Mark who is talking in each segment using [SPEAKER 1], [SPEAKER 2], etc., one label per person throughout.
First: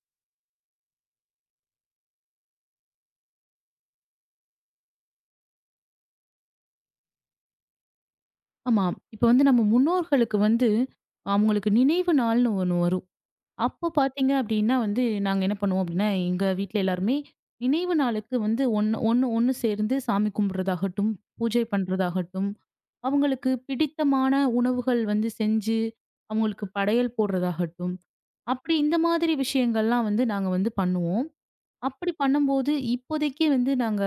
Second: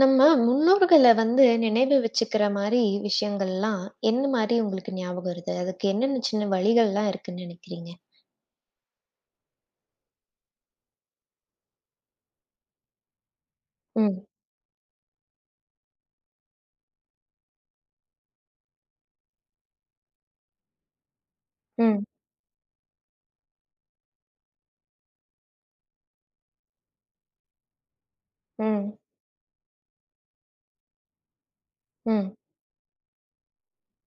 [SPEAKER 1] நம்ம முன்னோர்கள வந்து நினைவு வச்சுக்கிற மாரி விஷயங்கள்லாம் என்ன மாரி உங்களுக்கு ஞாபகம் வருது? அதுக்கு என்னென்ன சின்ன வழிகள்லாம் இருக்குன்னு நினைக்கிறீங்க?
[SPEAKER 2] ஆமா. இப்ப வந்து நம்ம முன்னோர்களுக்கு வந்து, அவங்களுக்கு நினைவு நாள்னு ஒண்ணு வரும். அப்போ
[SPEAKER 1] ம்,
[SPEAKER 2] பார்த்தீங்க அப்டின்னா வந்து, நாங்க என்ன பண்ணுவோம் அப்டின்னா, எங்க வீட்ல எல்லாருமே நினைவு நாளுக்கு வந்து ஒண்ணு ஒண்ணு ஒண்ணு சேர்ந்து சாமி கும்பிடுறதாகட்டும், பூஜை
[SPEAKER 1] ம்,
[SPEAKER 2] பண்றதாகட்டும், அவங்களுக்கு பிடித்தமான உணவுகள் வந்து செஞ்சு, அவங்களுக்கு படையல் போடுறதாகட்டும், அப்டி
[SPEAKER 1] ம்,
[SPEAKER 2] இந்த மாதிரி விஷயங்கள்லாம் வந்து நாங்க வந்து பண்ணுவோம். அப்டி
[SPEAKER 1] ம்,
[SPEAKER 2] பண்ணும்போது இப்போதைக்கு வந்து நாங்க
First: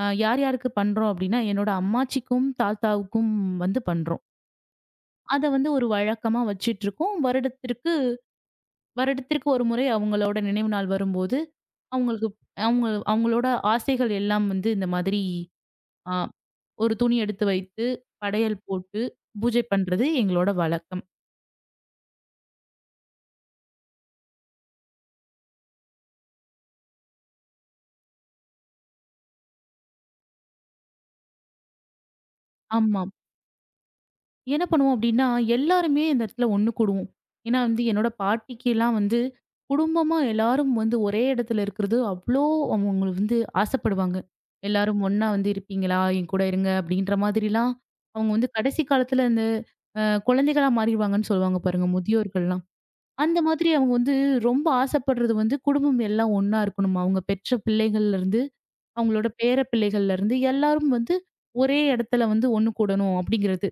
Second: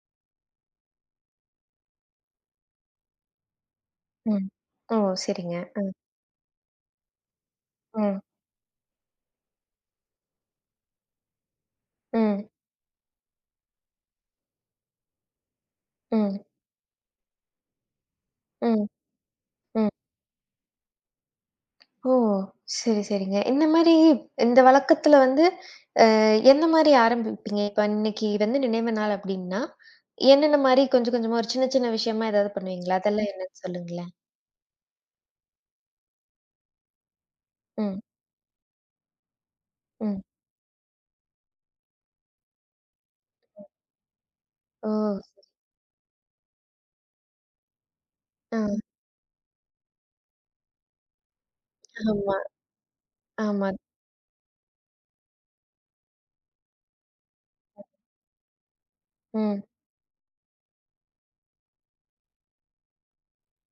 [SPEAKER 2] யார் யாருக்கு பண்றோம் அப்டின்னா, என்னோட அம்மாச்சிக்கும், தாத்தாவுக்கும் வந்து பண்றோம்.
[SPEAKER 1] ம். ஓ!
[SPEAKER 2] அத
[SPEAKER 1] சரிங்க.
[SPEAKER 2] வந்து ஒரு
[SPEAKER 1] ம்,
[SPEAKER 2] வழக்கமா வச்சிட்டுருக்கோம். வருடத்திற்கு
[SPEAKER 1] ம்,
[SPEAKER 2] வருடத்திற்கு ஒரு முறை அவங்களோட நினைவு நாள் வரும்போது, அவங்களுக்கு
[SPEAKER 1] ம்,
[SPEAKER 2] அவங்களோட ஆசைகள் எல்லாம் வந்து இந்த மாதிரி அ
[SPEAKER 1] ம்,
[SPEAKER 2] ஒரு துணி எடுத்து வைத்து, படையல்
[SPEAKER 1] ம்,
[SPEAKER 2] போட்டு பூஜை
[SPEAKER 1] ம்.
[SPEAKER 2] பண்றது எங்களோட வழக்கம்.
[SPEAKER 1] ஓ! சரி, சரிங்க. இந்த மாரி இந்த வழக்கத்துல வந்து அ எந்த மாரி ஆரம்பிப்பீங்க? இப்ப இன்னைக்கு வந்து நினைவு நாள் அப்டின்னா, என்னென்ன மாரி கொஞ்சம் கொஞ்சமா ஒரு சின்ன சின்ன விஷயமா ஏதாவது பண்ணுவீங்களா?
[SPEAKER 2] ஆமா.
[SPEAKER 1] அதெல்லாம் என்னன்னு சொல்லுங்களேன்?
[SPEAKER 2] என்ன பண்ணுவோம் அப்படின்னா, எல்லாருமே இந்த இடத்துல ஒண்ணு கூடுவோம். ஏன்னா வந்து
[SPEAKER 1] ம்,
[SPEAKER 2] என்னோட பாட்டிக்கெல்லாம் வந்து குடும்பமா
[SPEAKER 1] ம்.
[SPEAKER 2] எல்லாரும் வந்து ஒரே இடத்துல இருக்கிறது அவ்ளோ அவங்க வந்து ஆசைப்படுவாங்க.
[SPEAKER 1] ஓ!
[SPEAKER 2] எல்லாரும் ஒண்ணா வந்து இருப்பீங்களா? என் கூட இருங்க அப்படின்ற மாதிரிலாம் அவங்க வந்து
[SPEAKER 1] ஆ
[SPEAKER 2] கடைசி காலத்துல இந்த குழந்தைகளா மாறிடுவாங்கன்னு சொல்லுவாங்க பாருங்க
[SPEAKER 1] ஆமா.
[SPEAKER 2] முதியோர்கள்லாம். அந்த
[SPEAKER 1] ஆமா.
[SPEAKER 2] மாதிரி அவங்க வந்து ரொம்ப ஆசைப்படுறது வந்து குடும்பம் எல்லாம் ஒண்ணா இருக்கணுமா. அவங்க பெற்ற பிள்ளைகள்ல இருந்து, அவங்களோட பேர
[SPEAKER 1] ம்.
[SPEAKER 2] பிள்ளைகள்ல இருந்து எல்லாரும் வந்து ஒரே இடத்துல வந்து ஒண்ணு கூடணும் அப்படிங்கிறது.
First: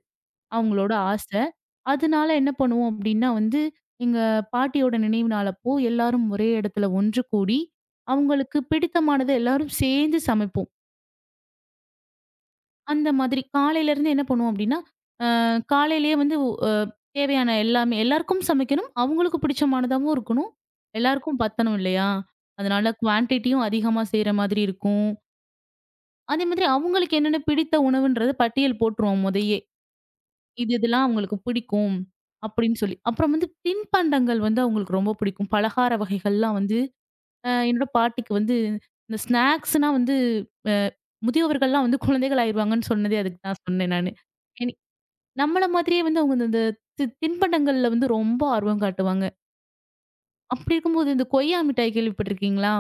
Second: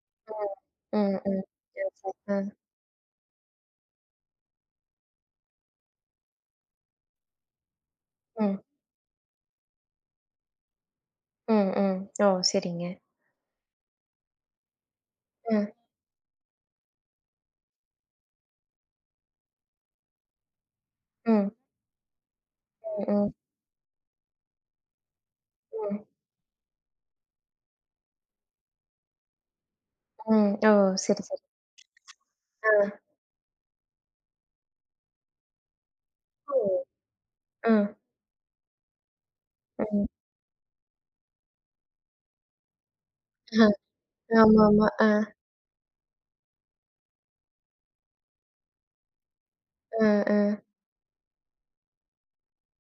[SPEAKER 2] அவங்களோட
[SPEAKER 1] ம். ம்.
[SPEAKER 2] ஆசை.
[SPEAKER 1] ம்.
[SPEAKER 2] அதனால
[SPEAKER 1] அ.
[SPEAKER 2] என்ன பண்ணுவோம் அப்டின்னா வந்து, எங்க பாட்டியோட நினைவு நாள் அப்போ எல்லாரும் ஒரே இடத்துல ஒன்று கூடி,
[SPEAKER 1] ம்.
[SPEAKER 2] அவங்களுக்கு பிடித்தமானத எல்லாரும் சேர்ந்து சமைப்போம்.
[SPEAKER 1] ம். ம். ஓ! சரிங்க.
[SPEAKER 2] அந்த மாதிரி காலையில இருந்து என்ன பண்ணுவோம் அப்டின்னா,
[SPEAKER 1] ம்.
[SPEAKER 2] காலையிலேயே வந்து உ அ தேவையான எல்லாமே எல்லாருக்கும் சமைக்கணும். அவங்களுக்கு பிடிச்சமானதாவும் இருக்கணும். எல்லாருக்கும்
[SPEAKER 1] ம்.
[SPEAKER 2] பத்தணும் இல்லையா? அதனால
[SPEAKER 1] ம். ம்.
[SPEAKER 2] குவான்டிட்டியும் அதிகமா செய்ற மாதிரி இருக்கும்.
[SPEAKER 1] ம்.
[SPEAKER 2] அதே மாதிரி அவங்களுக்கு என்னென்ன பிடித்த உணவுன்றத பட்டியல் போட்டுருவோம் மொதயே.
[SPEAKER 1] ம். ஓ!
[SPEAKER 2] இதெல்லாம்
[SPEAKER 1] சரி,
[SPEAKER 2] அவங்களுக்கு
[SPEAKER 1] சரி.
[SPEAKER 2] பிடிக்கும்.
[SPEAKER 1] ஆ.
[SPEAKER 2] அப்படின்னு சொல்லி. அப்புறம் வந்து தின்பண்டங்கள் வந்து அவங்களுக்கு ரொம்ப பிடிக்கும். பலகார வகைகள்லாம்
[SPEAKER 1] ஓ!
[SPEAKER 2] வந்து என்னோட
[SPEAKER 1] ம்.
[SPEAKER 2] பாட்டிக்கு வந்து இந்த ஸ்நாக்ஸ்னா
[SPEAKER 1] ம்.
[SPEAKER 2] வந்து அ முதியவர்கள்லாம் வந்து குழந்தைகள் ஆயிருவாங்கன்னு சொன்னதே அதுக்கு தான்
[SPEAKER 1] அ.
[SPEAKER 2] சொன்னேன் நானு. எனி
[SPEAKER 1] ஆமாமா. அ.
[SPEAKER 2] நம்மள மாதிரியே வந்து அவங்க இந்த இந்த தி தின்பண்டங்கள்ல வந்து ரொம்ப ஆர்வம் காட்டுவாங்க.
[SPEAKER 1] அ. அ.
[SPEAKER 2] அப்படி இருக்கும்போது இந்த கொய்யா மிட்டாய் கேள்விப்பட்டிருக்கீங்களா?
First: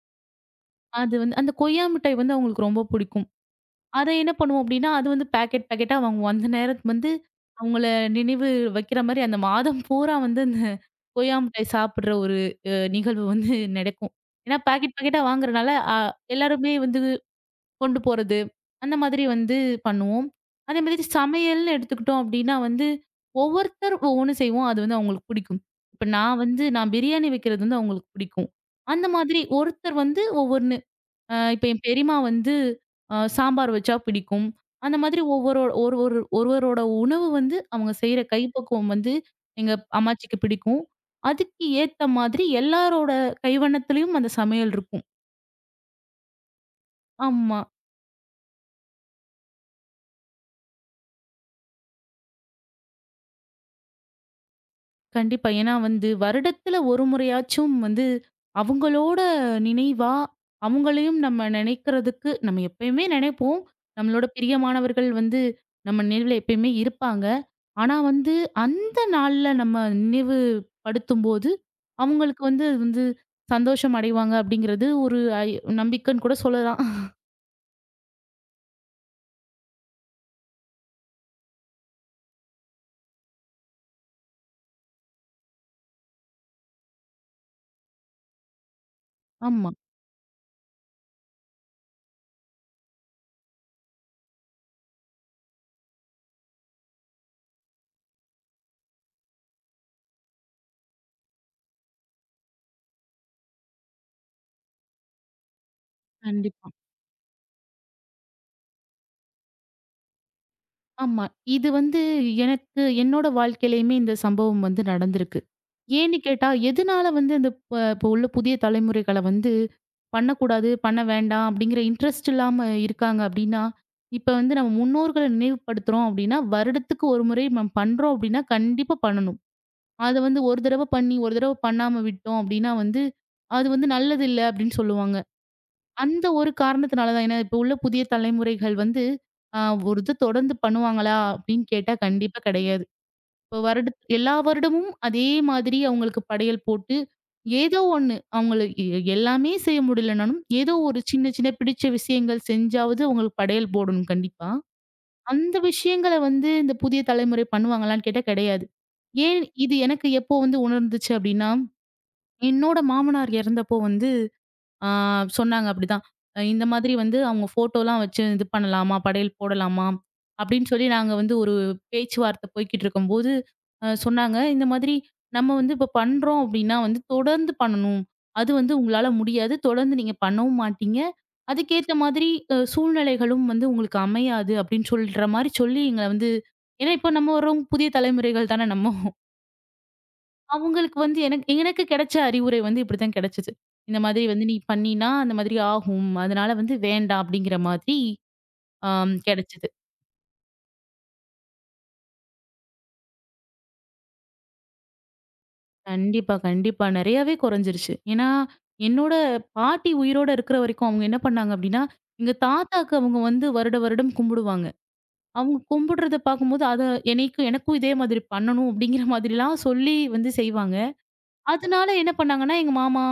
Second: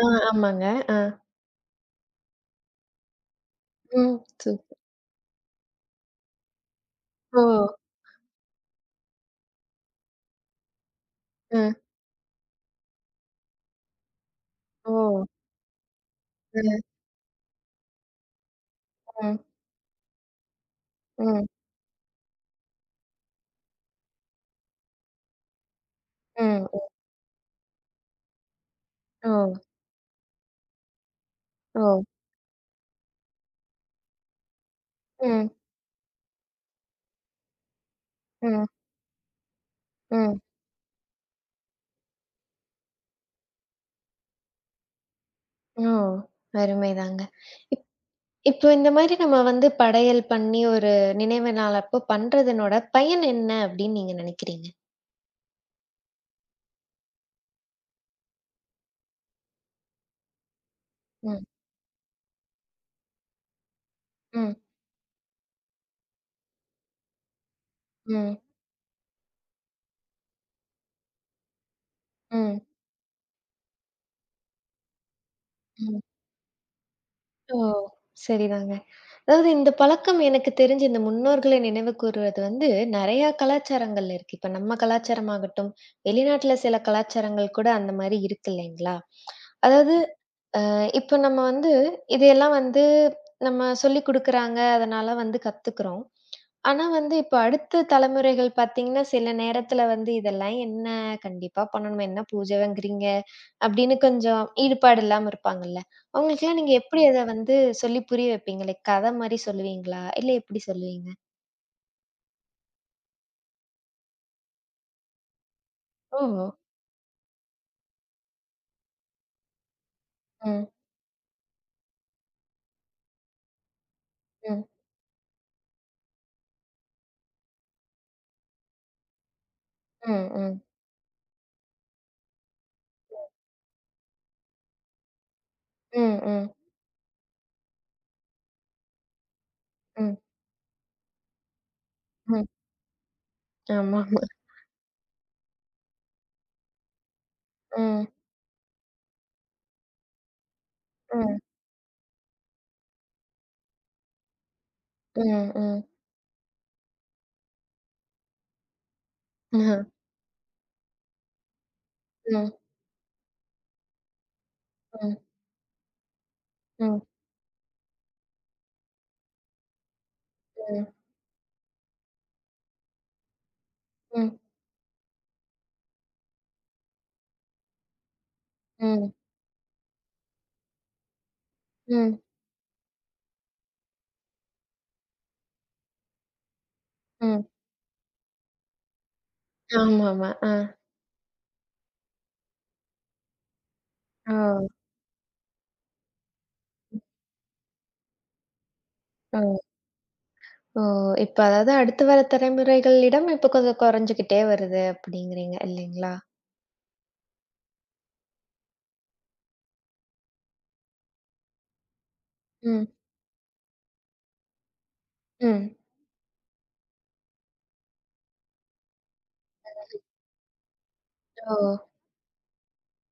[SPEAKER 1] ஆ ஆமாங்க. ஆ.
[SPEAKER 2] அது வந்து அந்த கொய்யா மிட்டாய் வந்து அவங்களுக்கு ரொம்ப பிடிக்கும். அத
[SPEAKER 1] ம்.
[SPEAKER 2] என்ன பண்ணுவோம்
[SPEAKER 1] சூப்பர்.
[SPEAKER 2] அப்டின்னா, அது வந்து பாக்கெட் பாக்கெட்டா வாங்குவோம். அந்த நேரத்துக்கு வந்து
[SPEAKER 1] ஓ!
[SPEAKER 2] அவங்கள நினைவு வைக்கிற மாரி அந்த மாதம் பூரா வந்து அந்த கொய்யா
[SPEAKER 1] அ.
[SPEAKER 2] மிட்டாய் சாப்பிடுற ஒரு நிகழ்வு வந்து நடக்கும். ஏன்னா
[SPEAKER 1] ஓ!
[SPEAKER 2] பாக்கெட் பாக்கெட்டா வாங்குறனால, எல்லாருமே
[SPEAKER 1] அ.
[SPEAKER 2] வந்து கொண்டு போறது, அந்த மாதிரி
[SPEAKER 1] ம்.
[SPEAKER 2] வந்து பண்ணுவோம். அதே மாதிரி
[SPEAKER 1] ம்.
[SPEAKER 2] சமையல்னு எடுத்துக்கிட்டோம் அப்டின்னா வந்து, ஒவ்வொருத்தர் ஒவ்வொன்னு செய்வோம். அது வந்து அவங்களுக்கு பிடிக்கும். இப்ப நான் வந்து
[SPEAKER 1] ம். ம்.
[SPEAKER 2] நான் பிரியாணி வைக்கிறது வந்து அவங்களுக்கு பிடிக்கும். அந்த
[SPEAKER 1] ஓ!
[SPEAKER 2] மாதிரி ஒருத்தர் வந்து ஒவ்வொன்னு. இப்ப என்
[SPEAKER 1] ஓ!
[SPEAKER 2] பெரியம்மா வந்து சாம்பார் வச்சா பிடிக்கும். அந்த மாதிரி
[SPEAKER 1] ம்.
[SPEAKER 2] ஒவ்வொரு ஒரு ஒரு ஒருவரோட உணவு வந்து அவங்க செய்ற
[SPEAKER 1] ம்.
[SPEAKER 2] கைப்பக்குவம் வந்து எங்க அம்மாச்சிக்கு
[SPEAKER 1] ம்.
[SPEAKER 2] பிடிக்கும். அதுக்கு ஏத்த மாதிரி எல்லாரோட கைவண்ணத்திலயும் அந்த சமையல் இருக்கும்.
[SPEAKER 1] ஓ! அருமைதாங்க.
[SPEAKER 2] ஆமா.
[SPEAKER 1] இப் இப்போ இந்த மாரி நம்ம வந்து படையல் பண்ணி ஒரு நினைவு நாள் அப்போ பண்றதனோட பயன் என்ன அப்படின்னு நீங்க நினைக்கிறீங்க?
[SPEAKER 2] கண்டிப்பா. ஏன்னா வந்து வருடத்துல ஒரு முறையாச்சும் வந்து அவங்களோட நினைவா, அவங்களையும்
[SPEAKER 1] ம்,
[SPEAKER 2] நம்ம நினைக்கிறதுக்கு நம்ம எப்பயுமே நினைப்போம். நம்மளோட
[SPEAKER 1] ம்,
[SPEAKER 2] பிரியமானவர்கள் வந்து நம்ம நினைவுல எப்பயுமே இருப்பாங்க. ஆனா வந்து
[SPEAKER 1] ம்,
[SPEAKER 2] அந்த நாள்ல நம்ம நினைவு படுத்தும்போது, அவங்களுக்கு
[SPEAKER 1] ம்,
[SPEAKER 2] வந்து அது வந்து சந்தோஷம் அடைவாங்க அப்படிங்கிறது ஒரு ஐ
[SPEAKER 1] ம்.
[SPEAKER 2] நம்பிக்கைன்னு கூட சொல்லலாம்.
[SPEAKER 1] ஓ! சரிதாங்க. அதாவது இந்த பழக்கம் எனக்கு தெரிஞ்சு இந்த முன்னோர்களை நினைவு கூறுவது வந்து நெறையா கலாச்சாரங்கள்ல இருக்கு. இப்ப நம்ம கலாச்சாரமாகட்டும், வெளிநாட்டுல சில கலாச்சாரங்கள் கூட அந்த மாரி இருக்கு இல்லைங்களா?
[SPEAKER 2] ஆமா,
[SPEAKER 1] அதாவது இப்ப நம்ம வந்து இதையெல்லாம் வந்து நம்ம சொல்லிக் குடுக்குறாங்க. அதனால வந்து கத்துக்கிறோம். ஆனா வந்து, இப்ப அடுத்த தலைமுறைகள் பார்த்தீங்கன்னா, சில நேரத்துல வந்து இதெல்லாம் என்ன கண்டிப்பா பண்ணணுமே, என்ன பூஜைங்கிறீங்க அப்படின்னு கொஞ்சம் ஈடுபாடு இல்லாம இருப்பாங்கல்ல. அவங்களுக்கெல்லாம்
[SPEAKER 2] கண்டிப்பா.
[SPEAKER 1] நீங்க எப்படி அத வந்து சொல்லி புரிய வைப்பீங்க? லைக் கதை மாரி சொல்லுவீங்களா? இல்ல எப்படி சொல்லுவீங்க?
[SPEAKER 2] ஆமா. இது வந்து எனக்கு என்னோட வாழ்க்கையிலயுமே இந்த சம்பவம் வந்து நடந்திருக்கு. ஏன்னு
[SPEAKER 1] ஓஹோ!
[SPEAKER 2] கேட்டா, எதனால வந்து அந்த இப்போ உள்ள புதிய தலைமுறைகள வந்து
[SPEAKER 1] ம்,
[SPEAKER 2] பண்ணக்கூடாது, பண்ண வேண்டாம் அப்படிங்கிற இன்ட்ரெஸ்ட் இல்லாம இருக்காங்க அப்படின்னா, இப்ப வந்து
[SPEAKER 1] ம்,
[SPEAKER 2] நம்ம முன்னோர்கள நினைவுபடுத்துறோம் அப்படின்னா, வருடத்துக்கு ஒரு முறை நம்ம பண்றோம் அப்படின்னா, கண்டிப்பா பண்ணணும். அத
[SPEAKER 1] ம்,
[SPEAKER 2] வந்து ஒரு
[SPEAKER 1] ம்,
[SPEAKER 2] தடவ பண்ணி, ஒரு தடவ பண்ணாம விட்டோம் அப்படின்னா வந்து, அது வந்து நல்லது இல்ல அப்படின்னு சொல்லுவாங்க.
[SPEAKER 1] ம்,
[SPEAKER 2] அந்த
[SPEAKER 1] ம்,
[SPEAKER 2] ஒரு காரணத்தினால தான். ஏன்னா, இப்ப உள்ள புதிய தலைமுறைகள் வந்து, அ ஒரு இது
[SPEAKER 1] ம்,
[SPEAKER 2] தொடர்ந்து பண்ணுவாங்களா? அப்படின்னு கேட்டா கண்டிப்பா
[SPEAKER 1] ம்.
[SPEAKER 2] கிடையாது. இப்ப
[SPEAKER 1] ஆமா, ஆமா.
[SPEAKER 2] எல்லா வருடமும் அதே மாதிரி அவங்களுக்கு படையல் போட்டு, ஏதோ
[SPEAKER 1] ம்,
[SPEAKER 2] ஒண்ணு அவங்களுக்கு எல்லாமே செய்ய முடியலனாலும், ஏதோ ஒரு சின்ன
[SPEAKER 1] ம்,
[SPEAKER 2] சின்ன பிடிச்ச விஷயங்கள் செஞ்சாவது அவங்களுக்கு படையல் போடணும் கண்டிப்பா.
[SPEAKER 1] ம்,
[SPEAKER 2] அந்த
[SPEAKER 1] ம்.
[SPEAKER 2] விஷயங்கள வந்து இந்த புதிய தலைமுறை பண்ணுவாங்களான்னு கேட்டா கிடையாது. ஏன் இது
[SPEAKER 1] அஹ.
[SPEAKER 2] எனக்கு எப்போ வந்து உணர்ந்துச்சு அப்படின்னா,
[SPEAKER 1] ம்,
[SPEAKER 2] என்னோட மாமனார் இறந்தப்போ வந்து ஆ
[SPEAKER 1] ம்,
[SPEAKER 2] சொன்னாங்க அப்படிதான். இந்த மாதிரி
[SPEAKER 1] ம்,
[SPEAKER 2] வந்து அவங்க ஃபோட்டோலாம் வச்சு இது பண்ணலாமா? படையல் போடலாமா? அப்படின்னு
[SPEAKER 1] ம்,
[SPEAKER 2] சொல்லி நாங்க வந்து ஒரு பேச்சுவார்த்தை போய்க்கிட்டு இருக்கும்போது,
[SPEAKER 1] ம்,
[SPEAKER 2] சொன்னாங்க. இந்த மாதிரி நம்ம வந்து இப்ப பண்றோம் அப்படின்னா வந்து தொடர்ந்து பண்ணணும். அது வந்து உங்களால
[SPEAKER 1] ம்,
[SPEAKER 2] முடியாது. தொடர்ந்து நீங்க பண்ணவும் மாட்டீங்க. அதுக்கேத்த
[SPEAKER 1] ம்,
[SPEAKER 2] மாதிரி சூழ்நிலைகளும் வந்து உங்களுக்கு அமையாது அப்படின்னு சொல்ற மாரி சொல்லி எங்கள வந்து ஏன்னா இப்ப நம்ம
[SPEAKER 1] ம்.
[SPEAKER 2] வர்றவங்க புதிய தலைமுறைகள் தானே நம்ம.
[SPEAKER 1] ஆமாமா. ஆ.
[SPEAKER 2] அவங்களுக்கு வந்து எனக்கு எனக்கு கிடைச்ச அறிவுரை வந்து இப்படித்தான் கிடைச்சது. இந்த மாதிரி
[SPEAKER 1] ஓ!
[SPEAKER 2] வந்து நீ பண்ணினா, அந்த மாதிரி ஆகும். அதனால வந்து வேண்டாம் அப்படிங்கிற மாதிரி ஆம்
[SPEAKER 1] ஓ!
[SPEAKER 2] கிடைச்சது.
[SPEAKER 1] ஓ! இப்ப அதாவது அடுத்து வர தலைமுறைகளிடம் இப்ப கொஞ்சம் குறைஞ்சுகிட்டே வருது அப்படிங்கிறீங்க இல்லைங்களா?
[SPEAKER 2] கண்டிப்பா, கண்டிப்பா. நெறையாவே குறைஞ்சிருச்சு. ஏன்னா, என்னோட பாட்டி உயிரோட இருக்கிற வரைக்கும் அவங்க என்ன பண்ணாங்க அப்படின்னா, எங்க
[SPEAKER 1] ம்,
[SPEAKER 2] தாத்தாக்கு அவங்க வந்து வருட வருடம் கும்பிடுவாங்க. அவங்க
[SPEAKER 1] ம்.
[SPEAKER 2] கும்பிடுறத பார்க்கும்போது, அத என்னைக்கும் எனக்கும் இதே மாதிரி பண்ணணும் அப்படிங்கிற மாதிரிலாம் சொல்லி வந்து செய்வாங்க.
[SPEAKER 1] ஓ!
[SPEAKER 2] அதனால என்ன பண்ணாங்கன்னா, எங்க மாமா,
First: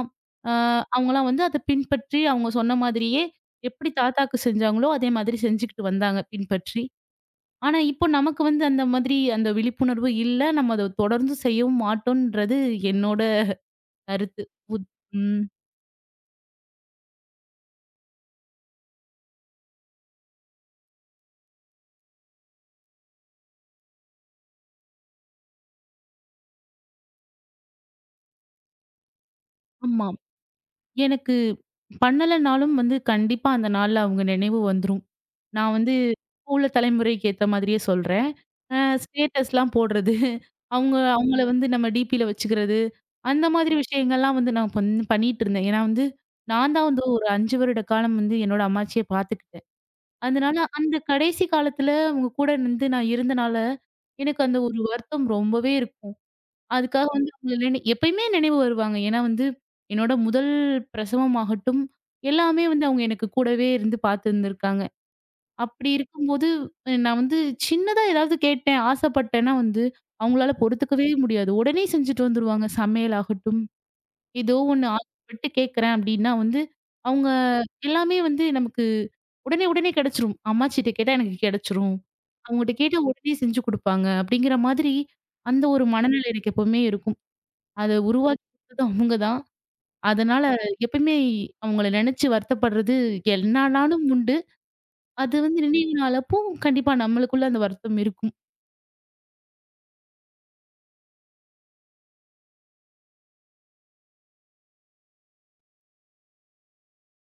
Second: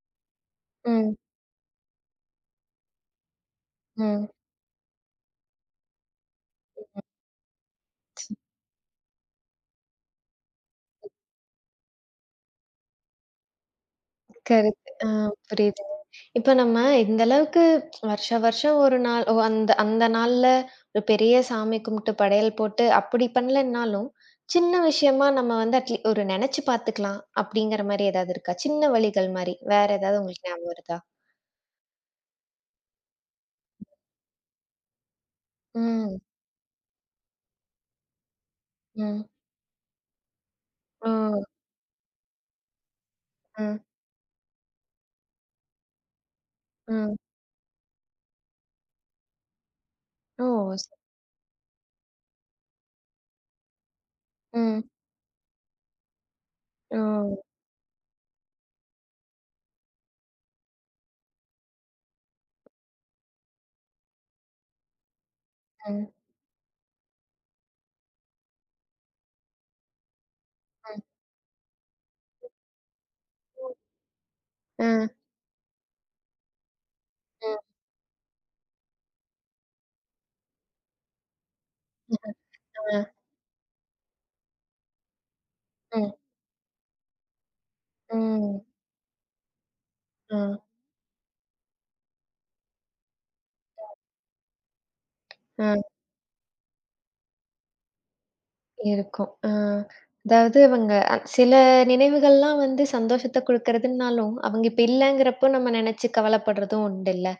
[SPEAKER 2] அ
[SPEAKER 1] ம்,
[SPEAKER 2] அவங்கலாம் வந்து அத பின்பற்றி, அவங்க சொன்ன மாதிரியே எப்படி
[SPEAKER 1] ம்.
[SPEAKER 2] தாத்தாக்கு செஞ்சாங்களோ, அதே மாதிரி செஞ்சுகிட்டு வந்தாங்க பின்பற்றி. ஆனா, இப்போ நமக்கு வந்து அந்த மாதிரி அந்த விழிப்புணர்வு இல்ல. நம்ம அத தொடர்ந்து செய்யவும் மாட்டோம்ன்றது என்னோட கருத்து. உத்
[SPEAKER 1] கரெக்ட். ஆ
[SPEAKER 2] ம்.
[SPEAKER 1] புரியுதுங்க. இப்ப நம்ம இந்த அளவுக்கு வருஷம் வருஷம் ஒரு நாள் ஓ அந்த அந்த நாள்ல ஒரு பெரிய சாமி கும்பிட்டு படையல் போட்டு அப்படி பண்ணலன்னாலும், சின்ன விஷயமா நம்ம வந்து அட்லீ ஒரு நெனச்சு பார்த்துக்கலாம் அப்படிங்கிற மாரி ஏதாவது இருக்கா? சின்ன வழிகள் மாரி. வேற
[SPEAKER 2] ஆமா.
[SPEAKER 1] ஏதாவது உங்களுக்கு ஞாபகம் வருதா?
[SPEAKER 2] எனக்கு பண்ணலனாலும் வந்து கண்டிப்பா அந்த நாள்ல அவங்க நினைவு வந்துரும். நான் வந்து
[SPEAKER 1] ம்,
[SPEAKER 2] இப்போ உள்ள தலைமுறைக்கு ஏத்த மாதிரியே சொல்றேன். அ
[SPEAKER 1] ம்.
[SPEAKER 2] ஸ்டேட்டஸ்லாம் போடுறது, அவங்க
[SPEAKER 1] ஓ!
[SPEAKER 2] அவங்கள வந்து நம்ம டிபில வச்சுக்கிறது, அந்த மாதிரி
[SPEAKER 1] ம்,
[SPEAKER 2] விஷயங்கள்லாம் வந்து நான் பண்ணிட்டுருந்தேன். ஏன்னா வந்து, நான் தான் வந்து
[SPEAKER 1] ம்.
[SPEAKER 2] ஒரு 5 வருட காலம் வந்து என்னோட அம்மாச்சிய பார்த்துக்கிட்டேன்.
[SPEAKER 1] ஓ!
[SPEAKER 2] அதனால
[SPEAKER 1] ஸ்
[SPEAKER 2] அந்த கடைசி காலத்துல அவங்க கூட வந்து நான் இருந்தனால, எனக்கு அந்த ஒரு
[SPEAKER 1] ம்.
[SPEAKER 2] வருத்தம் ரொம்பவே இருக்கும். அதுக்காக வந்து
[SPEAKER 1] Rồi,
[SPEAKER 2] அவங்கள எப்பயுமே நினைவு வருவாங்க. ஏன்னா வந்து, என்னோட முதல் பிரசவம் ஆகட்டும், எல்லாமே வந்து அவங்க எனக்கு கூடவே இருந்து பார்த்துருந்துருக்காங்க. அப்படி
[SPEAKER 1] à, ஆ,
[SPEAKER 2] இருக்கும்போது, நான் வந்து சின்னதா ஏதாவது கேட்டேன், ஆசைப்பட்டேன்னா வந்து, அவங்களால பொறுத்துக்கவே முடியாது. உடனே செஞ்சுட்டு வந்துருவாங்க. சமையலாகட்டும், ஏதோ
[SPEAKER 1] ஆ,
[SPEAKER 2] ஒண்ணு ஆசைப்பட்டு கேட்குறேன் அப்படின்னா வந்து, அவங்க
[SPEAKER 1] ஆ,
[SPEAKER 2] எல்லாமே வந்து நமக்கு உடனே உடனே கிடைச்சிரும். அம்மாச்சிட்ட கேட்டா எனக்கு கிடைச்சிரும். அவங்ககிட்ட
[SPEAKER 1] ஆ,
[SPEAKER 2] கேட்டா உடனே செஞ்சு குடுப்பாங்க. அப்படிங்கிற மாதிரி அந்த ஒரு
[SPEAKER 1] ஆ,
[SPEAKER 2] மனநிலை எனக்கு எப்பவுமே இருக்கும். அத உருவாக்கி
[SPEAKER 1] ம்,
[SPEAKER 2] குடுத்தது அவங்க தான்.
[SPEAKER 1] ஆ,
[SPEAKER 2] அதனால எப்பயுமே அவங்கள நினைச்சு வருத்தப்படுறது என்னானாலும் உண்டு. அது வந்து
[SPEAKER 1] ஆ
[SPEAKER 2] நினைவு நாள் அப்போ கண்டிப்பா நம்மளுக்குள்ள அந்த வருத்தம் இருக்கும்.
[SPEAKER 1] இருக்கும். ஆ அதாவது அவங்க சில நினைவுகள்லாம் வந்து சந்தோஷத்த குடுக்கறதுன்னாலும், அவங்க இப்ப இல்லங்கிறப்போ நம்ம நெனச்சு கவலப்படுறதும் உண்டுல்ல.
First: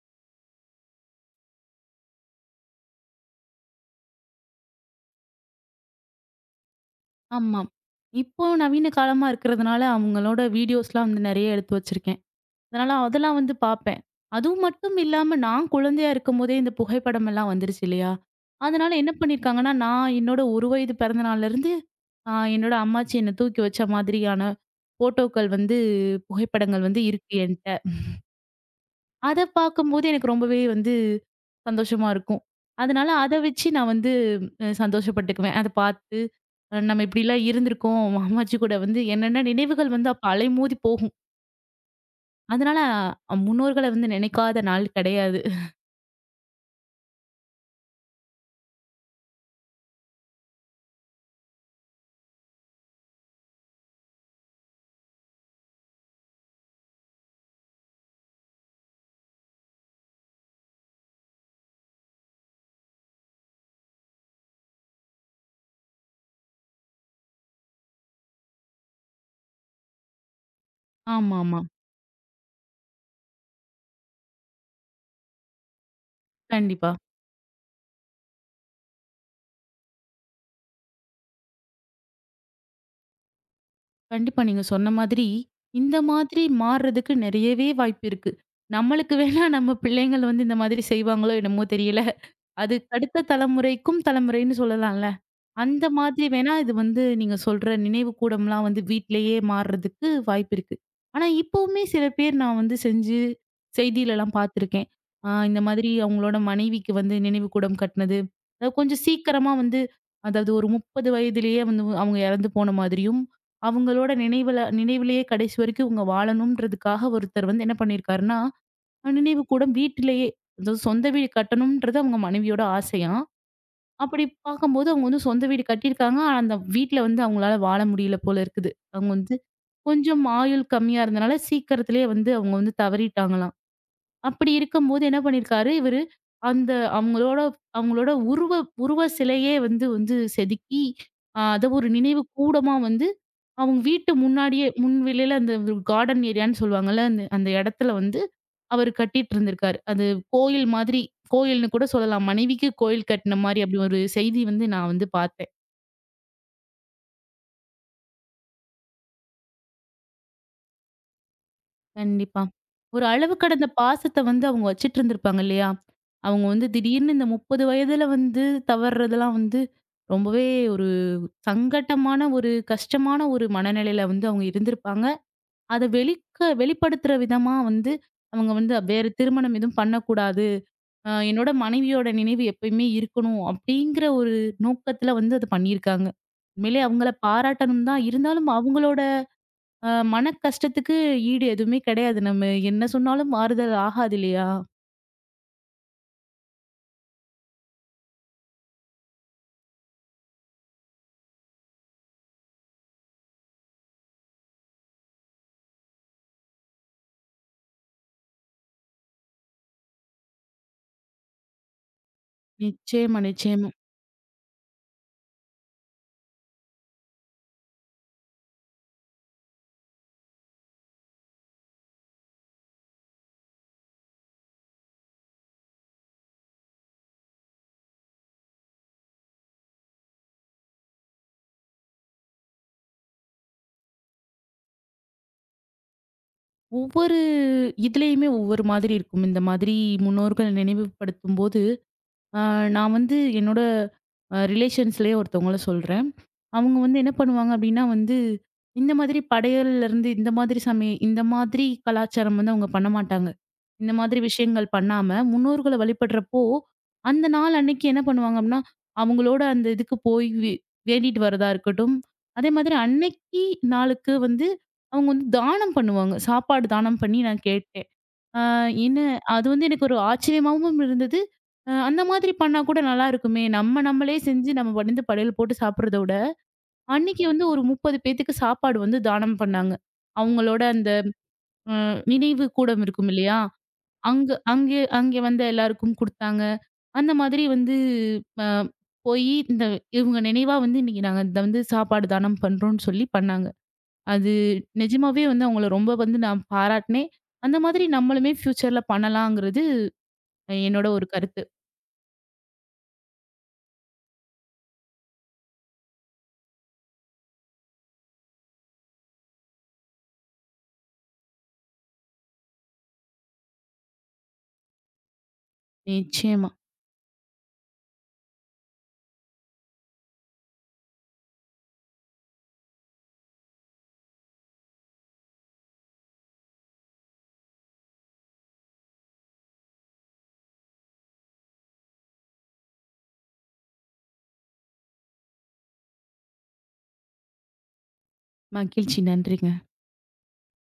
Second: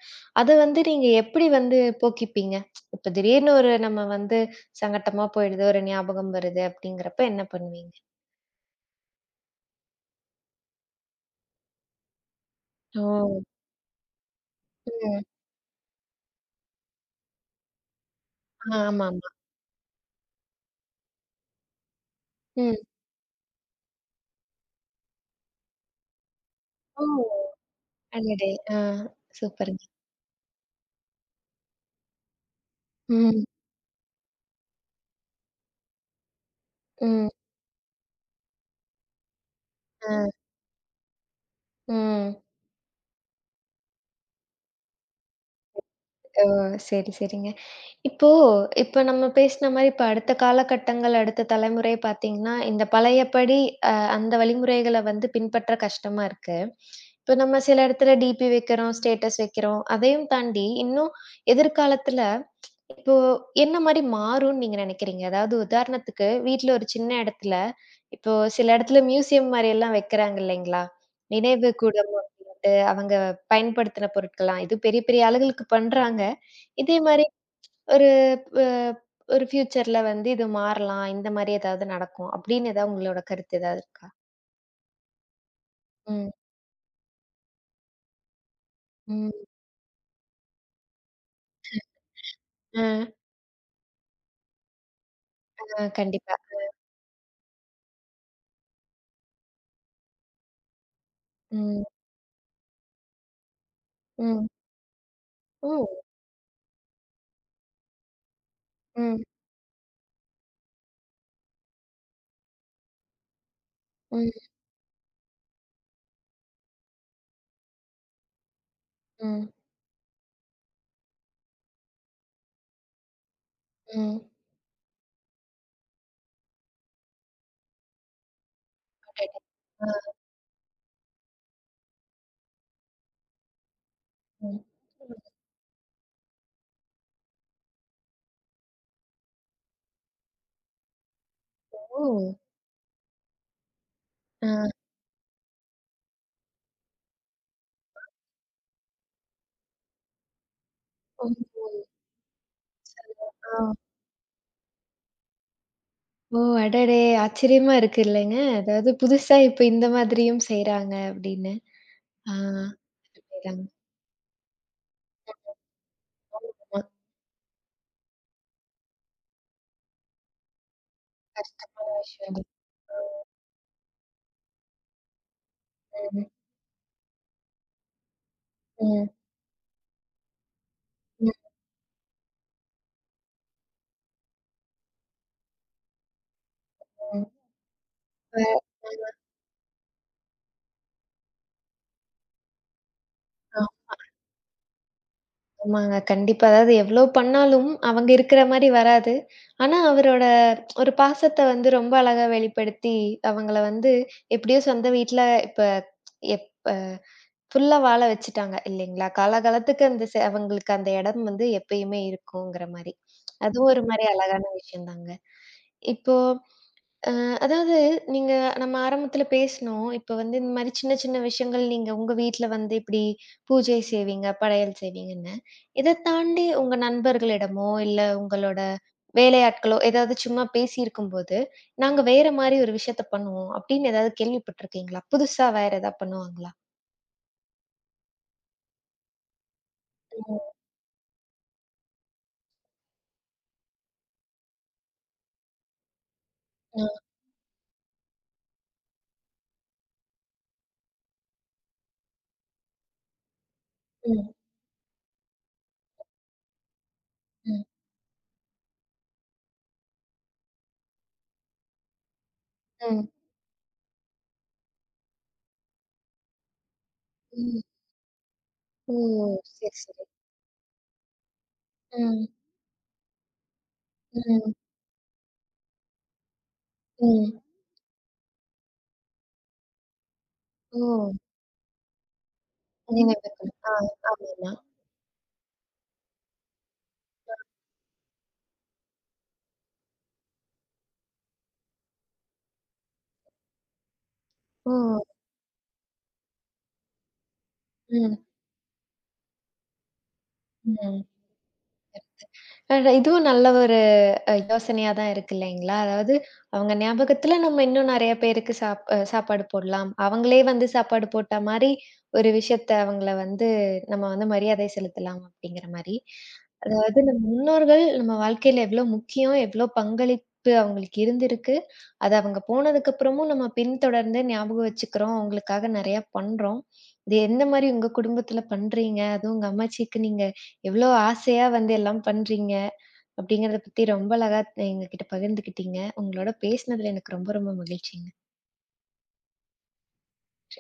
[SPEAKER 1] அது வந்து நீங்க எப்படி வந்து போக்கிப்பீங்க? இப்ப திடீர்னு ஒரு நம்ம வந்து சங்கட்டமா போயிடுது, ஒரு ஞாபகம் வருது அப்படிங்கிறப்ப என்ன
[SPEAKER 2] ஆமா.
[SPEAKER 1] பண்ணுவீங்க?
[SPEAKER 2] இப்போ நவீன காலமா இருக்கிறதுனால அவங்களோட வீடியோஸ்லாம் வந்து நெறைய எடுத்து வச்சிருக்கேன். அதனால அதெல்லாம்
[SPEAKER 1] ஓ!
[SPEAKER 2] வந்து பார்ப்பேன். அதுவும் மட்டும்
[SPEAKER 1] ம்.
[SPEAKER 2] இல்லாம நான் குழந்தையா இருக்கும்போதே இந்த புகைப்படமெல்லாம் வந்துருச்சு இல்லையா?
[SPEAKER 1] ஆ,
[SPEAKER 2] அதனால என்ன
[SPEAKER 1] ஆமாமா.
[SPEAKER 2] பண்ணியிருக்காங்கன்னா, நான் என்னோட ஒரு வயது பிறந்த நாள்லருந்து
[SPEAKER 1] ம்.
[SPEAKER 2] என்னோட அம்மாச்சி என்ன தூக்கி வச்ச மாதிரியான ஃபோட்டோக்கள் வந்து புகைப்படங்கள் வந்து
[SPEAKER 1] ஓ!
[SPEAKER 2] இருக்கு என்ட்ட.
[SPEAKER 1] அடடே! ஆ,
[SPEAKER 2] அத
[SPEAKER 1] சூப்பருங்க.
[SPEAKER 2] பார்க்கும்போது எனக்கு ரொம்பவே வந்து சந்தோஷமா இருக்கும். அதனால அத
[SPEAKER 1] ம்,
[SPEAKER 2] வச்சு நான் வந்து சந்தோஷப்பட்டுக்குவேன். அத பார்த்து நம்ம
[SPEAKER 1] ம்.
[SPEAKER 2] இப்படிலாம் இருந்திருக்கோம். அம்மாச்சி கூட வந்து என்னென்ன நினைவுகள் வந்து
[SPEAKER 1] ஆ.
[SPEAKER 2] அப்ப அலைமோதி போகும்.
[SPEAKER 1] ம்.
[SPEAKER 2] அதனால முன்னோர்கள வந்து நினைக்காத நாள் கிடையாது.
[SPEAKER 1] ஓ! சரி, சரிங்க. இப்போ இப்ப நம்ம பேசின மாரி இப்ப அடுத்த காலகட்டங்கள், அடுத்த தலைமுறை பார்த்தீங்கன்னா, இந்த பழையபடி அந்த வழிமுறைகள வந்து பின்பற்ற கஷ்டமா இருக்கு. இப்ப நம்ம சில இடத்துல டிபி வைக்கிறோம், ஸ்டேட்டஸ் வைக்கிறோம். அதையும் தாண்டி இன்னும் எதிர்காலத்துல இப்போ என்ன மாரி மாறும்ன்னு நீங்க நினைக்கிறீங்க? அதாவது உதாரணத்துக்கு வீட்ல ஒரு சின்ன இடத்துல இப்போ சில இடத்துல மியூசியம் மாரி எல்லாம் வைக்கிறாங்க இல்லைங்களா?
[SPEAKER 2] ஆமாமா.
[SPEAKER 1] நினைவு கூட அவங்க பயன்படுத்தின பொருட்கள்லாம். இது பெரிய பெரிய ஆளுகளுக்கு பண்றாங்க.
[SPEAKER 2] கண்டிப்பா.
[SPEAKER 1] இதே மாரி ஒரு அ ஒரு ஃபியூச்சர்ல வந்து இது மாறலாம். இந்த மாரி ஏதாவது நடக்கும் அப்படின்னு ஏதாவது உங்களோட கருத்து ஏதாவது இருக்கா?
[SPEAKER 2] கண்டிப்பா நீங்க சொன்ன மாதிரி, இந்த
[SPEAKER 1] ம்.
[SPEAKER 2] மாதிரி மாறுறதுக்கு நிறையவே வாய்ப்பு இருக்கு. நம்மளுக்கு
[SPEAKER 1] ம்.
[SPEAKER 2] வேணா நம்ம பிள்ளைங்கள் வந்து இந்த மாதிரி செய்வாங்களோ என்னமோ தெரியல.
[SPEAKER 1] அ,
[SPEAKER 2] அதுக்கு அடுத்த தலைமுறைக்கும் தலைமுறைன்னு சொல்லலாம்.
[SPEAKER 1] அ
[SPEAKER 2] அந்த மாதிரி
[SPEAKER 1] கண்டிப்பா.
[SPEAKER 2] வேணா இது வந்து நீங்க சொல்ற நினைவு கூடம்லாம் வந்து வீட்லயே மாறுறதுக்கு வாய்ப்பு இருக்கு. ஆனா,
[SPEAKER 1] ம்.
[SPEAKER 2] இப்பவுமே சில பேர் நான் வந்து செஞ்சு செய்தியிலலாம்
[SPEAKER 1] ம்.
[SPEAKER 2] பார்த்துருக்கேன். இந்த மாதிரி
[SPEAKER 1] ஓ!
[SPEAKER 2] அவங்களோட மனைவிக்கு வந்து நினைவுக்கூடம் கட்டினது. கொஞ்சம்
[SPEAKER 1] ம்.
[SPEAKER 2] சீக்கிரமா வந்து அதாவது ஒரு 30 வயதிலேயே வந்து அவங்க இறந்து போன மாதிரியும், அவங்களோட
[SPEAKER 1] ம்.
[SPEAKER 2] நினைவுல நினைவிலேயே கடைசி வரைக்கும் இவங்க வாழணும்ன்றதுக்காக ஒருத்தர் வந்து என்ன பண்ணியிருக்காருன்னா,
[SPEAKER 1] ம்.
[SPEAKER 2] நினைவுக்கூடம் வீட்டிலேயே அதாவது சொந்த வீடு கட்டணும்ன்றது அவங்க மனைவியோட ஆசையாம்.
[SPEAKER 1] ம்.
[SPEAKER 2] அப்படி பார்க்கும்போது அவங்க வந்து சொந்த வீடு கட்டியிருக்காங்க. ஆனா, அந்த வீட்ல வந்து அவங்களால வாழ முடியல போல இருக்குது. அவங்க வந்து
[SPEAKER 1] அடடா! ஆ.
[SPEAKER 2] கொஞ்சம் ஆயுள் கம்மியா இருந்தனால சீக்கிரத்திலேயே வந்து அவங்க வந்து தவறிட்டாங்களாம். அப்படி
[SPEAKER 1] ம்.
[SPEAKER 2] இருக்கும்போது என்ன பண்ணியிருக்காரு இவரு, அந்த அவங்களோட அவங்களோட உருவ உருவ சிலையே வந்து வந்து செதுக்கி, அத ஒரு
[SPEAKER 1] ஓ!
[SPEAKER 2] நினைவு கூடமா வந்து, அவங்க வீட்டு
[SPEAKER 1] ஆ.
[SPEAKER 2] முன்னாடியே முன்வெளியில அந்த கார்டன் ஏரியான்னு சொல்லுவாங்கல்ல, அந்த அந்த இடத்துல வந்து அவரு கட்டிட்டு இருந்திருக்காரு. அது கோயில் மாதிரி,
[SPEAKER 1] ம்.
[SPEAKER 2] கோயில்னு
[SPEAKER 1] ம்.
[SPEAKER 2] கூட சொல்லலாம். மனைவிக்கு கோயில் கட்டின
[SPEAKER 1] ஆ.
[SPEAKER 2] மாரி அப்படி ஒரு செய்தி வந்து நான் வந்து பார்த்தேன்.
[SPEAKER 1] ஓ! அடடே! ஆச்சரியமா இருக்கு இல்லைங்க. அதாவது புதுசா இப்ப இந்த மாதிரியும் செய்றாங்க அப்படின்னு. ஆ.
[SPEAKER 2] கண்டிப்பா. ஒரு அளவு
[SPEAKER 1] செய்றாங்க.
[SPEAKER 2] கடந்த பாசத்த வந்து அவங்க வச்சுட்டு இருந்திருப்பாங்க இல்லையா? அவங்க வந்து
[SPEAKER 1] ஆமா.
[SPEAKER 2] திடீர்னு இந்த 30 வயதுல வந்து தவறுதெல்லாம் வந்து ரொம்பவே ஒரு
[SPEAKER 1] கஷ்டமான
[SPEAKER 2] சங்கட்டமான,
[SPEAKER 1] விஷயம் அது.
[SPEAKER 2] ஒரு கஷ்டமான ஒரு மனநிலையில வந்து அவங்க இருந்திருப்பாங்க. அத
[SPEAKER 1] ம்.
[SPEAKER 2] வெளிப்படுத்துற விதமா வந்து அவங்க வந்து வேற
[SPEAKER 1] ம்.
[SPEAKER 2] திருமணம் எதுவும் பண்ணக்கூடாது. என்னோட மனைவியோட நினைவு எப்பயுமே இருக்கணும் அப்படிங்கிற ஒரு நோக்கத்துல வந்து அத பண்ணியிருக்காங்க. உண்மையிலே அவங்கள
[SPEAKER 1] ம்.
[SPEAKER 2] பாராட்டணும் தான்.
[SPEAKER 1] வே
[SPEAKER 2] இருந்தாலும் அவங்களோட மன கஷ்டத்துக்கு ஈடு எதுவுமே கிடையாது. நம்ம என்ன சொன்னாலும்
[SPEAKER 1] ஆ
[SPEAKER 2] மாறுதல் ஆகாது இல்லையா?
[SPEAKER 1] ஆமாங்க. கண்டிப்பா. அதாவது எவ்ளோ பண்ணாலும் அவங்க இருக்கிற மாரி வராது. ஆனா, அவரோட ஒரு பாசத்த வந்து ரொம்ப அழகா வெளிப்படுத்தி, அவங்கள வந்து எப்படியோ சொந்த வீட்ல இப்ப எப் அ ஃபுல்லா வாழ வச்சுட்டாங்க இல்லைங்களா? காலகாலத்துக்கு அந்த அவங்களுக்கு அந்த இடம் வந்து எப்பயுமே இருக்குங்கிற மாரி.
[SPEAKER 2] நிச்சயமா,
[SPEAKER 1] அதுவும்
[SPEAKER 2] நிச்சயமா.
[SPEAKER 1] ஒரு மாரி அழகான விஷயம் தாங்க. இப்போ அ அதாவது நீங்க நம்ம ஆரம்பத்துல பேசினோம். இப்ப வந்து இந்த மாரி சின்ன சின்ன விஷயங்கள் நீங்க உங்க வீட்ல வந்து இப்படி பூஜை செய்வீங்க, படையல் செய்வீங்கன்னு. இத தாண்டி உங்க நண்பர்களிடமோ, இல்ல உங்களோட வேலையாட்களோ ஏதாவது சும்மா பேசியிருக்கும்போது, "நாங்க வேற மாரி ஒரு விஷயத்த பண்ணுவோம்." அப்படின்னு ஏதாவது கேள்விப்பட்டிருக்கீங்களா? புதுசா வேற ஏதாவது பண்ணுவாங்களா?
[SPEAKER 2] ஒவ்வொரு இதுலயுமே ஒவ்வொரு மாதிரி இருக்கும். இந்த மாதிரி
[SPEAKER 1] ம்.
[SPEAKER 2] முன்னோர்கள் நினைவுபடுத்தும்போது ஆ, நான் வந்து என்னோட ரிலேஷன்ஸ்லயே ஒருத்தவங்கள சொல்றேன். அவங்க வந்து
[SPEAKER 1] அ,
[SPEAKER 2] என்ன பண்ணுவாங்க அப்டின்னா வந்து, இந்த மாதிரி படையல்ல இருந்து இந்த மாதிரி இந்த மாதிரி கலாச்சாரம் வந்து அவங்க பண்ண மாட்டாங்க. இந்த மாதிரி
[SPEAKER 1] ம்,
[SPEAKER 2] விஷயங்கள் பண்ணாம, முன்னோர்கள வழிபடுறப்போ, அந்த நாள்
[SPEAKER 1] ம்,
[SPEAKER 2] அன்னைக்கு என்ன பண்ணுவாங்க அப்டின்னா, அவங்களோட அந்த இதுக்கு போய் வேண்டிட்டு வரதா இருக்கட்டும், அதே மாதிரி
[SPEAKER 1] ம்,
[SPEAKER 2] அன்னைக்கு நாளுக்கு வந்து அவங்க வந்து தானம் பண்ணுவாங்க. சாப்பாடு தானம் பண்ணி நான்
[SPEAKER 1] ம்.
[SPEAKER 2] கேட்டேன். ஆ
[SPEAKER 1] ஓ!
[SPEAKER 2] என்ன அது வந்து
[SPEAKER 1] சரி,
[SPEAKER 2] எனக்கு ஒரு
[SPEAKER 1] சரி.
[SPEAKER 2] ஆச்சரியமாவும் இருந்தது. அந்த
[SPEAKER 1] ம்,
[SPEAKER 2] மாதிரி பண்ணா கூட நல்லா இருக்குமே! நம்ம நம்மளே செஞ்சு
[SPEAKER 1] ம்,
[SPEAKER 2] நம்ம வந்து படையல் போட்டு சாப்பிடுறத விட, அன்னைக்கு
[SPEAKER 1] ம்.
[SPEAKER 2] வந்து ஒரு 30 பேத்துக்கு சாப்பாடு வந்து தானம் பண்ணாங்க. அவங்களோட அந்த
[SPEAKER 1] ஓ!
[SPEAKER 2] அ நினைவு கூடம் இருக்கும் இல்லையா?
[SPEAKER 1] நினைவுகள். ஆ,
[SPEAKER 2] அங்க
[SPEAKER 1] ஆமாமா.
[SPEAKER 2] அங்கே அங்கே வந்த எல்லாருக்கும் குடுத்தாங்க. அந்த மாதிரி வந்து அ போயி இந்த இவங்க நினைவா வந்து இன்னைக்கு நாங்க இத வந்து சாப்பாடு தானம் பண்றோம்ன்னு சொல்லி பண்ணாங்க. அது
[SPEAKER 1] ஓ!
[SPEAKER 2] நிஜமாவே வந்து அவங்கள ரொம்ப வந்து நான் பாராட்டுனேன். அந்த மாதிரி
[SPEAKER 1] ம்,
[SPEAKER 2] நம்மளுமே ஃப்யூச்சர்ல பண்ணலாங்கிறது என்னோட
[SPEAKER 1] ம்.
[SPEAKER 2] ஒரு கருத்து.
[SPEAKER 1] அட இதுவும் நல்ல ஒரு யோசனையா தான் இருக்கு இல்லைங்களா? அதாவது அவங்க ஞாபகத்துல நம்ம இன்னும் நெறைய பேருக்கு சாப்பாடு போடலாம். அவங்களே வந்து சாப்பாடு போட்ட மாரி ஒரு விஷயத்த அவங்கள வந்து நம்ம வந்து மரியாதை செலுத்தலாம் அப்படிங்கிற மாரி.
[SPEAKER 2] நிச்சயமா.
[SPEAKER 1] அதாவது நம்ம முன்னோர்கள் நம்ம வாழ்க்கையில எவ்ளோ முக்கியம், எவ்ளோ பங்களிப்பு அவங்களுக்கு இருந்திருக்கு. அது அவங்க போனதுக்கு அப்புறமும் நம்ம பின்தொடர்ந்து ஞாபகம் வச்சுக்கிறோம். அவங்களுக்காக நெறைய பண்றோம். இது எந்த மாரி உங்க குடும்பத்துல பண்றீங்க? அதுவும் உங்க அம்மாச்சிக்கு நீங்க எவ்ளோ ஆசையா வந்து எல்லாம் பண்றீங்க? அப்படிங்கிறத பத்தி ரொம்ப அழகா எங்ககிட்ட பகிர்ந்துக்கிட்டீங்க. உங்களோட பேசினதுல எனக்கு ரொம்ப ரொம்ப மகிழ்ச்சிங்க.
[SPEAKER 2] மகிழ்ச்சி. நன்றிங்க.